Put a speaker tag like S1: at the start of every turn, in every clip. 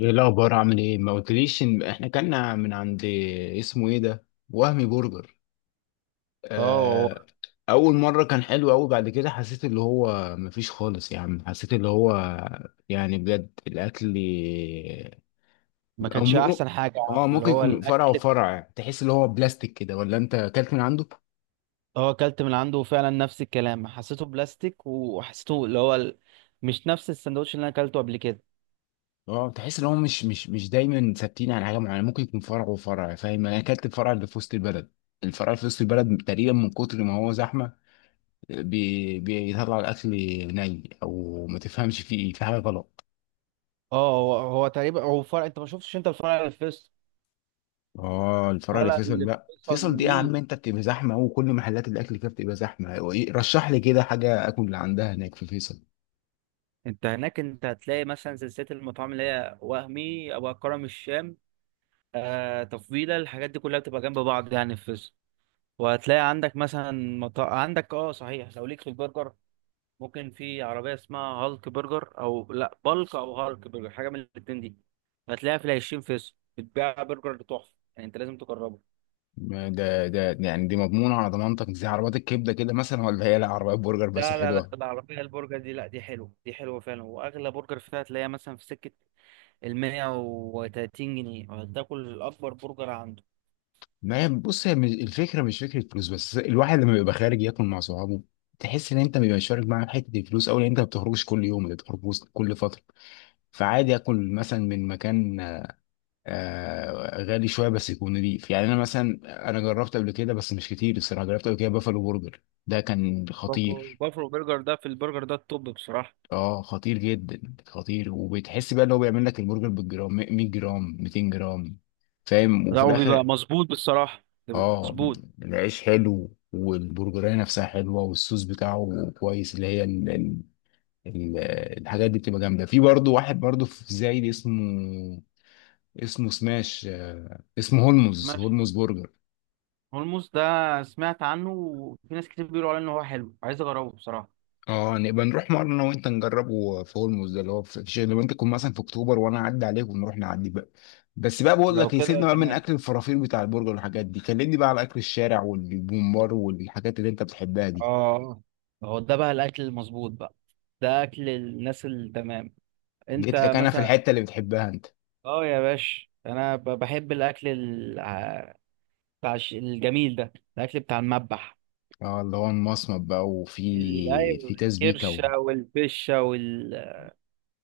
S1: ايه الاخبار عامل ايه؟ ما قلتليش ان احنا كنا من عند اسمه ايه ده، وهمي برجر.
S2: اه، هو
S1: آه. اول مره كان حلو قوي، بعد كده حسيت اللي هو مفيش خالص يا عم، حسيت اللي هو، يعني بجد الاكل.
S2: ما
S1: او
S2: كانش
S1: م...
S2: احسن حاجه.
S1: اه،
S2: اللي
S1: ممكن
S2: هو
S1: يكون فرع
S2: الاكل،
S1: وفرع يعني. تحس اللي هو بلاستيك كده، ولا انت اكلت من عنده؟
S2: هو اكلت من عنده فعلا، نفس الكلام، حسيته بلاستيك وحسيته اللي هو مش نفس السندوتش اللي انا اكلته قبل كده.
S1: اه، تحس ان هو مش دايما ثابتين على حاجه معينه، ممكن يكون فرع وفرع، فاهم؟ انا اكلت الفرع اللي في وسط البلد، الفرع اللي في وسط البلد تقريبا من كتر ما هو زحمه بيطلع الاكل، ني او ما تفهمش فيه ايه، في حاجه غلط.
S2: اه، هو تقريبا هو فرق. انت ما شفتش انت الفرع اللي في فيصل
S1: اه الفرع اللي
S2: ولا
S1: فيصل،
S2: اللي في
S1: لا
S2: فيصل؟
S1: فيصل دي يا عم
S2: ومين؟
S1: انت بتبقى زحمه، وكل محلات الاكل فيها بتبقى زحمه. هو رشح لي كده حاجه اكل اللي عندها هناك في فيصل.
S2: انت هناك انت هتلاقي مثلا سلسله المطاعم اللي هي وهمي ابو كرم الشام. آه، تفضيله، الحاجات دي كلها بتبقى جنب بعض يعني في فيصل. وهتلاقي عندك مثلا عندك، اه صحيح، لو ليك في البرجر، ممكن في عربية اسمها هالك برجر أو لأ بالك أو هالك برجر، حاجة من الاتنين دي. هتلاقيها في العشرين فيصل، بتبيع برجر تحفة، يعني أنت لازم تجربه.
S1: ما ده يعني دي مضمونه على ضمانتك زي عربيات الكبده كده مثلا، ولا هي لا عربيات برجر بس
S2: لا لا لا،
S1: حلوه؟
S2: العربية البرجر دي لأ، دي حلوة، دي حلوة فعلا. وأغلى برجر فيها هتلاقيها مثلا في سكة 130 جنيه وهتاكل أكبر برجر عنده.
S1: ما هي بص هي الفكره مش فكره فلوس، بس الواحد لما بيبقى خارج ياكل مع صحابه تحس ان انت بيبقى شارك معاهم حته الفلوس، او ان انت ما بتخرجش كل يوم، انت بتخرج كل فتره، فعادي اكل مثلا من مكان غالي شويه، بس يكون نضيف يعني. انا مثلا انا جربت قبل كده بس مش كتير الصراحه، جربت قبل كده بافلو برجر، ده كان
S2: بافلو
S1: خطير.
S2: بافلو برجر ده، في البرجر ده التوب بصراحة.
S1: اه، خطير جدا خطير، وبتحس بقى ان هو بيعمل لك البرجر بالجرام، 100 جرام، 200 جرام، فاهم؟ وفي
S2: لا، وبيبقى
S1: الاخر
S2: مظبوط بالصراحة، بيبقى
S1: اه.
S2: مظبوط.
S1: العيش حلو والبرجرية نفسها حلوة، والصوص بتاعه كويس، اللي هي ال الحاجات دي بتبقى جامدة. في برضه واحد برضه في زايد، اسمه سماش، اسمه هولمز،
S2: ماشي.
S1: هولمز برجر.
S2: هولموس ده سمعت عنه، وفي ناس كتير بيقولوا عليه إن هو حلو، عايز أجربه بصراحة.
S1: اه، نبقى نروح مرة انا وانت نجربه في هولمز ده، اللي هو في شيء لما انت تكون مثلا في اكتوبر وانا اعدي عليك ونروح نعدي بقى. بس بقى بقول
S2: لو
S1: لك،
S2: كده
S1: يسيبنا بقى من
S2: تمام.
S1: اكل الفرافير بتاع البرجر والحاجات دي، كلمني بقى على اكل الشارع والبومبار والحاجات اللي انت بتحبها دي.
S2: اه، هو ده بقى الاكل المظبوط بقى. ده اكل الناس التمام.
S1: جيت
S2: انت
S1: لك انا في
S2: مثلا.
S1: الحتة اللي بتحبها انت.
S2: اه يا باش، انا بحب الاكل بتاع الجميل ده، الاكل بتاع المذبح.
S1: اه اللي هو المصمت بقى، وفي في
S2: ايوه،
S1: تسبيكة و...
S2: الكرشه والفشه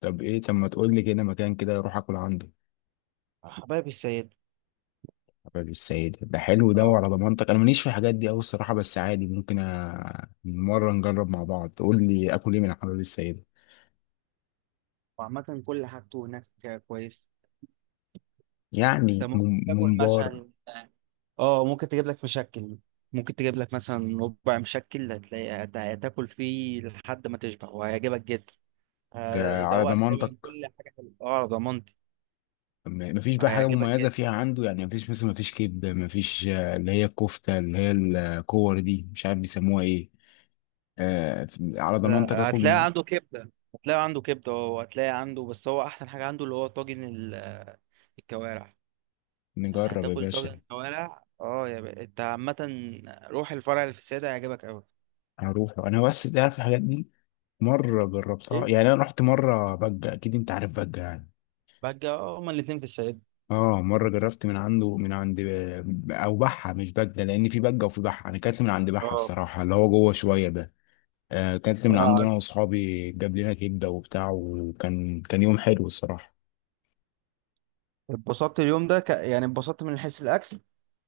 S1: طب ايه، طب ما تقول لي كده مكان كده اروح اكل عنده.
S2: حبايب السيد.
S1: حبيب السيد ده حلو ده؟
S2: اه،
S1: وعلى ضمانتك، انا ماليش في الحاجات دي قوي الصراحة، بس عادي ممكن مرة نجرب مع بعض، تقول لي اكل ايه من حبيب السيد.
S2: وعامة كل حاجته هناك كويس.
S1: يعني
S2: انت ممكن تاكل
S1: ممبار؟
S2: مثلا، اه ممكن تجيب لك مشكل، ممكن تجيب لك مثلا ربع مشكل، هتلاقي هتاكل فيه لحد ما تشبع وهيعجبك جدا. ماشي،
S1: ده على
S2: هيدوقك
S1: ضمانتك.
S2: تقريبا كل حاجه حلوه، اه ضمانتي.
S1: مفيش بقى حاجة
S2: هيعجبك
S1: مميزة
S2: جدا.
S1: فيها عنده يعني؟ مفيش مثلا مفيش كبدة، مفيش اللي هي الكفتة، اللي هي الكور دي، مش عارف بيسموها ايه. آه، على
S2: ده
S1: ضمانتك اكل
S2: هتلاقي عنده كبده، وهتلاقي عنده، بس هو احسن حاجه عنده اللي هو طاجن الكوارع. يعني
S1: نجرب يا
S2: هتاكل
S1: باشا.
S2: طاجن كوارع، اه يا بقى. انت عامه روح الفرع اللي في السيده، هيعجبك قوي.
S1: هروح انا، بس تعرف الحاجات دي مرة جربتها
S2: ايه
S1: يعني. انا رحت مرة بجة، اكيد انت عارف بجة يعني.
S2: بقى؟ اه، هما الاتنين في السيده.
S1: اه، مرة جربت من عند او بحة، مش بجة، لان في بجة وفي بحة، انا كانت من عند بحة
S2: اه،
S1: الصراحة اللي هو جوه شوية ده. آه، اكلت من
S2: اه،
S1: عندنا
S2: عارف.
S1: واصحابي جاب لنا كبده وبتاع، وكان كان يوم حلو الصراحه.
S2: اتبسطت اليوم ده، يعني اتبسطت من حيث الاكل.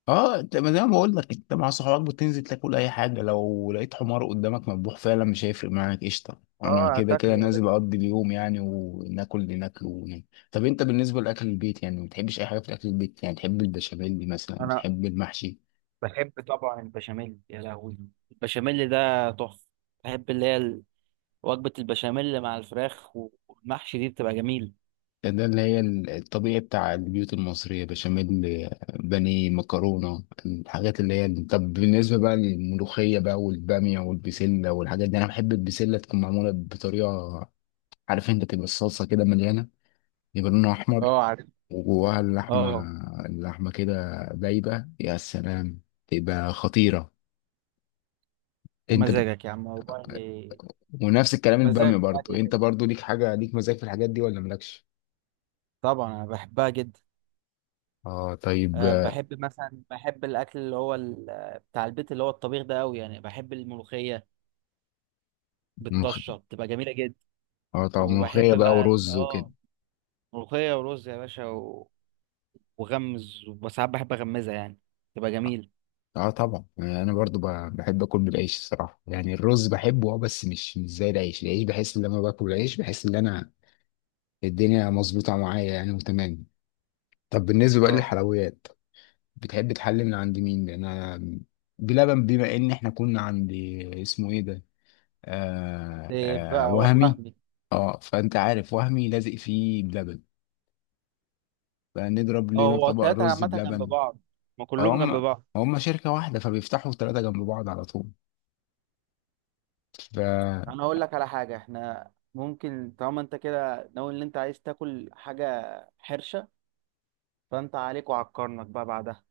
S1: اه انت، ما زي ما بقول لك انت مع صحابك بتنزل تاكل اي حاجه، لو لقيت حمار قدامك مذبوح فعلا مش هيفرق معاك، قشطه، انا
S2: اه،
S1: كده كده
S2: هتاكله يا باشا.
S1: نازل اقضي اليوم يعني، وناكل اللي ناكله وننام. طب انت بالنسبه لاكل البيت يعني، ما بتحبش اي حاجه في اكل البيت يعني؟ تحب البشاميل مثلا؟
S2: انا
S1: تحب المحشي؟
S2: بحب طبعا البشاميل، يا لهوي البشاميل ده تحفه. بحب اللي هي وجبة البشاميل مع الفراخ والمحشي دي، بتبقى جميل.
S1: ده اللي هي الطبيعي بتاع البيوت المصرية، بشاميل، بانيه، مكرونة، الحاجات اللي هي. طب بالنسبة بقى للملوخية بقى والبامية والبسلة والحاجات دي، أنا بحب البسلة تكون معمولة بطريقة، عارف أنت، تبقى الصلصة كده مليانة، يبقى لونها أحمر،
S2: اه، عارف.
S1: وجواها اللحمة،
S2: اه
S1: اللحمة كده دايبة، يا سلام تبقى خطيرة.
S2: يا
S1: أنت
S2: مزاجك يا عم والله.
S1: ونفس الكلام البامية
S2: مزاجك في
S1: برضو،
S2: الاكل
S1: أنت
S2: حلو،
S1: برضو ليك حاجة، ليك مزاج في الحاجات دي ولا مالكش؟
S2: طبعا انا بحبها جدا.
S1: اه طيب
S2: أه، بحب مثلا، بحب الاكل اللي هو بتاع البيت اللي هو الطبيخ ده قوي، يعني بحب الملوخية
S1: ملوخية،
S2: بالطشة، بتبقى جميلة جدا.
S1: اه طبعا ملوخية
S2: وبحب
S1: بقى
S2: بقى
S1: ورز وكده.
S2: ملوخية ورز يا باشا وغمز، وساعات بحب اغمزها يعني، تبقى جميل.
S1: اه طبعا يعني انا برضو بحب اكل بالعيش الصراحه، يعني الرز بحبه اه، بس مش زي العيش، العيش بحس ان لما باكل العيش بحس ان انا الدنيا مظبوطه معايا يعني وتمام. طب بالنسبه بقى
S2: اه.
S1: للحلويات، بتحب تحلي من عند مين؟ لان انا بلبن، بما ان احنا كنا عند اسمه ايه ده،
S2: إيه
S1: آه
S2: بقى
S1: وهمي،
S2: وهمي.
S1: اه فانت عارف وهمي لازق فيه بلبن، فنضرب
S2: اه،
S1: لنا
S2: هو
S1: طبق
S2: التلاتة
S1: رز
S2: عامة جنب
S1: بلبن.
S2: بعض، ما كلهم جنب
S1: هم
S2: بعض.
S1: هم شركه واحده فبيفتحوا ثلاثه جنب بعض على طول.
S2: انا اقول لك على حاجه، احنا ممكن طالما انت كده ناوي ان انت عايز تاكل حاجه حرشه، فانت عليك وعلى الكرنك بقى بعدها.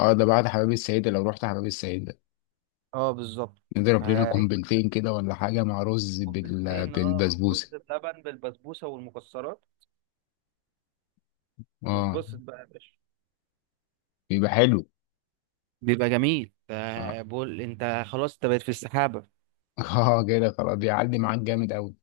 S1: اه ده بعد حمام السيدة، لو رحت حمام السيدة
S2: اه بالظبط.
S1: نضرب لنا
S2: هيعيش
S1: قنبلتين كده ولا حاجة مع رز
S2: كوبايتين، اه، رز
S1: بالبسبوسة.
S2: بلبن بالبسبوسه والمكسرات،
S1: اه
S2: واتبسط بقى يا باشا.
S1: بيبقى حلو.
S2: بيبقى جميل.
S1: اه
S2: بقول انت خلاص انت بقيت في السحابة.
S1: اه كده خلاص، بيعلي معاك جامد قوي.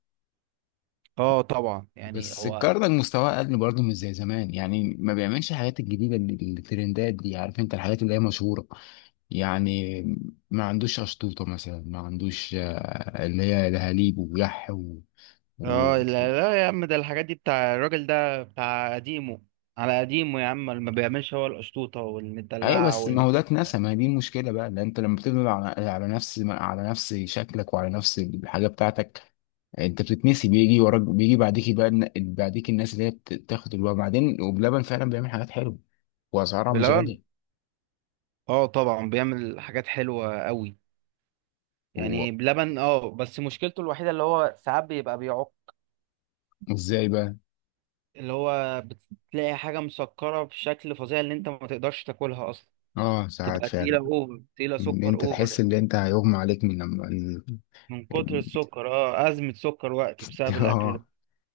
S2: اه طبعا يعني
S1: بس
S2: هو.
S1: الكرنك مستواه اقل برضه، مش زي زمان يعني، ما بيعملش الحاجات الجديدة الترندات دي، عارف انت الحاجات اللي هي مشهورة يعني. ما عندوش أشطوطة مثلا، ما عندوش اللي هي دهاليب ويح و...
S2: اه، لا لا يا عم، ده الحاجات دي بتاع الراجل ده بتاع قديمه، على قديمه يا عم، ما بيعملش هو القشطوطة
S1: ايوه،
S2: والمدلعة
S1: بس ما هو ده اتنسى، ما هي دي المشكله بقى، لان انت لما بتبني على نفس شكلك وعلى نفس الحاجه بتاعتك انت بتتنسي، بيجي وراك، بيجي بعديك بقى بعديك الناس اللي هي بتاخد الوقت بعدين، وبلبن فعلا بيعمل حاجات حلوه واسعارها مش
S2: بلبن.
S1: غاليه.
S2: اه طبعا بيعمل حاجات حلوة قوي.
S1: هو
S2: يعني بلبن، اه، بس مشكلته الوحيدة اللي هو ساعات بيبقى بيعق.
S1: ازاي بقى؟
S2: اللي هو بتلاقي حاجة مسكرة بشكل فظيع، اللي انت ما تقدرش تاكلها اصلا،
S1: اه ساعات
S2: تبقى تقيلة
S1: فعلا.
S2: اوفر، تقيلة
S1: ان
S2: سكر
S1: انت
S2: اوفر
S1: تحس
S2: يعني.
S1: ان انت هيغمى عليك من لما
S2: من كتر
S1: ال...
S2: السكر، اه أزمة سكر وقت بسبب الأكل ده.
S1: اه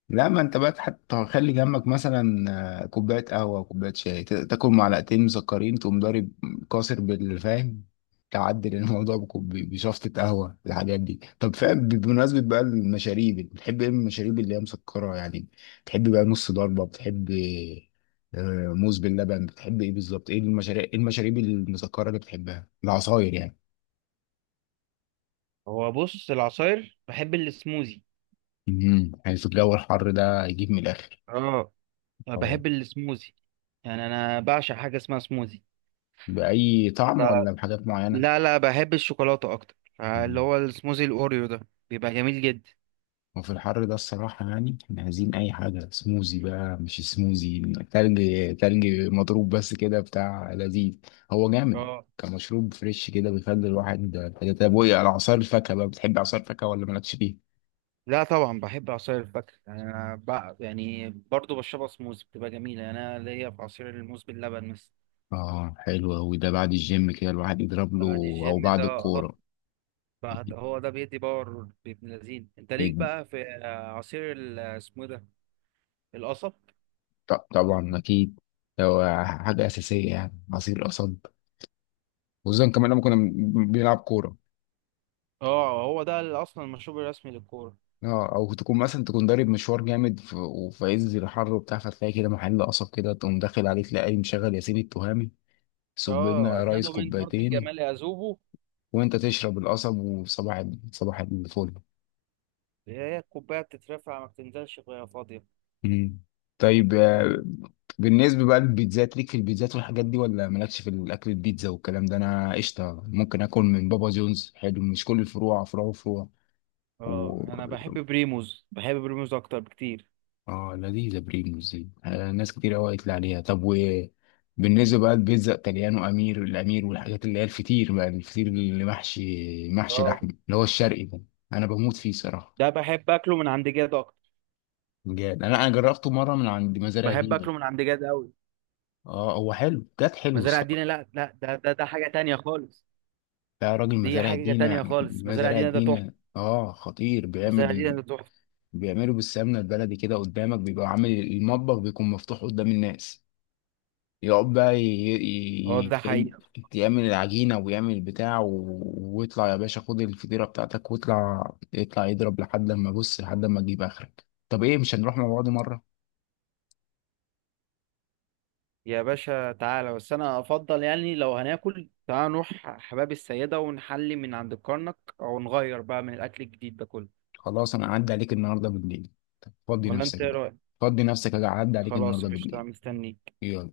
S1: لا، ما انت بقى حتى خلي جنبك مثلا كوبايه قهوه كوبايه شاي، تاكل معلقتين مسكرين تقوم ضارب كاسر بالفاهم، تعدل الموضوع بشفطه قهوه، الحاجات دي، طب فاهم. بمناسبه بقى المشاريب، بتحب ايه من المشاريب اللي هي مسكره يعني؟ بتحب بقى نص ضربه؟ بتحب موز باللبن؟ بتحب ايه بالظبط؟ ايه المشاريب، ايه المشاريب المسكره اللي بتحبها؟ العصاير يعني.
S2: هو بص، العصاير بحب السموزي.
S1: يعني في الجو الحر ده يجيب من الاخر.
S2: اه، أنا
S1: اه
S2: بحب السموزي، يعني أنا بعشق حاجة اسمها سموزي.
S1: بأي طعم ولا
S2: يبقى.
S1: بحاجات معينة؟
S2: لا لا، بحب الشوكولاتة أكتر، اللي هو السموزي الأوريو ده بيبقى جميل جدا.
S1: وفي الحر ده الصراحة يعني احنا عايزين أي حاجة سموزي بقى، مش سموزي، تلج، تلج مضروب، بس كده بتاع لذيذ، هو جامد
S2: اه
S1: كمشروب فريش كده بيخلي الواحد. طب وإيه على عصير الفاكهة بقى، بتحب عصير الفاكهة ولا مالكش فيه؟
S2: لا طبعا بحب عصير الفاكهة، يعني أنا بقى يعني برضه بشربها سموز، بتبقى جميلة، يعني أنا ليا في عصير الموز باللبن مثلا.
S1: آه حلو أوي ده، بعد الجيم كده الواحد يضرب له،
S2: بعد
S1: أو
S2: الجيم ده،
S1: بعد
S2: اه.
S1: الكورة.
S2: بعد، هو ده بيدي باور بابن لذين. أنت ليك بقى في عصير اسمه إيه ده، القصب.
S1: طبعا أكيد، هو حاجة أساسية يعني، عصير قصب وزن، كمان لما كنا بنلعب كورة.
S2: اه، هو ده أصلا المشروب الرسمي للكورة.
S1: اه او تكون مثلا تكون ضارب مشوار جامد وفي عز الحر وبتاع، فتلاقي كده محل قصب كده تقوم داخل عليه تلاقي مشغل ياسين التهامي، صب لنا
S2: اه،
S1: يا ريس
S2: أكادوا من فرط
S1: كوبايتين،
S2: الجمال يذوبوا.
S1: وانت تشرب القصب، وصباح صباح الفل.
S2: هي الكوباية بتترفع ما بتنزلش وهي فاضية.
S1: مم. طيب بالنسبة بقى للبيتزات، ليك في البيتزات والحاجات دي ولا مالكش في الأكل؟ البيتزا والكلام ده أنا قشطة، ممكن آكل من بابا جونز، حلو، مش كل الفروع، فروع
S2: اه، أنا بحب
S1: وفروع.
S2: بريموز، بحب بريموز أكتر بكتير.
S1: اه لذيذة بريموس دي، ناس كتير قوي قالت لي عليها. طب وبالنسبة بقى لبيتزا إتاليانو، أمير الأمير والحاجات اللي هي الفطير بقى، الفطير اللي محشي، محشي
S2: اه،
S1: لحم اللي هو الشرقي ده، أنا بموت فيه صراحة.
S2: ده بحب أكله من عند جاد أكتر.
S1: بجد، أنا جربته مرة من عند مزارع
S2: بحب
S1: دينا.
S2: اكله من عند جد قوي.
S1: اه هو حلو، كانت حلو
S2: مزارع
S1: الصراحة.
S2: دينا، لا لا، ده حاجه تانية خالص.
S1: يا راجل
S2: دي
S1: مزارع
S2: حاجه
S1: دينا،
S2: تانية خالص، مزارع
S1: مزارع
S2: دينا ده تحفه،
S1: دينا، اه خطير،
S2: مزارع دينا
S1: بيعمل،
S2: ده تحفه.
S1: بيعملوا بالسمنة البلدي كده قدامك، بيبقى عامل المطبخ بيكون مفتوح قدام الناس، يقعد بقى
S2: اه
S1: ي...
S2: ده حقيقه.
S1: ي- يعمل العجينة ويعمل البتاع و... ويطلع يا باشا، خد الفطيرة بتاعتك واطلع، يطلع يضرب لحد ما بص، لحد ما تجيب آخرك. طب إيه، مش هنروح مع بعض مرة؟
S2: يا باشا تعالى، بس انا افضل يعني لو هناكل، تعالى نروح حباب السيده ونحلي من عند الكرنك، او نغير بقى من الاكل الجديد ده كله.
S1: خلاص أنا أعدي عليك النهاردة بالليل. طب فضي
S2: ولا انت
S1: نفسك
S2: ايه
S1: بقى،
S2: رايك؟
S1: فضي نفسك أجي أعدي عليك
S2: خلاص،
S1: النهاردة
S2: قشطه،
S1: بالليل.
S2: مستنيك.
S1: يلا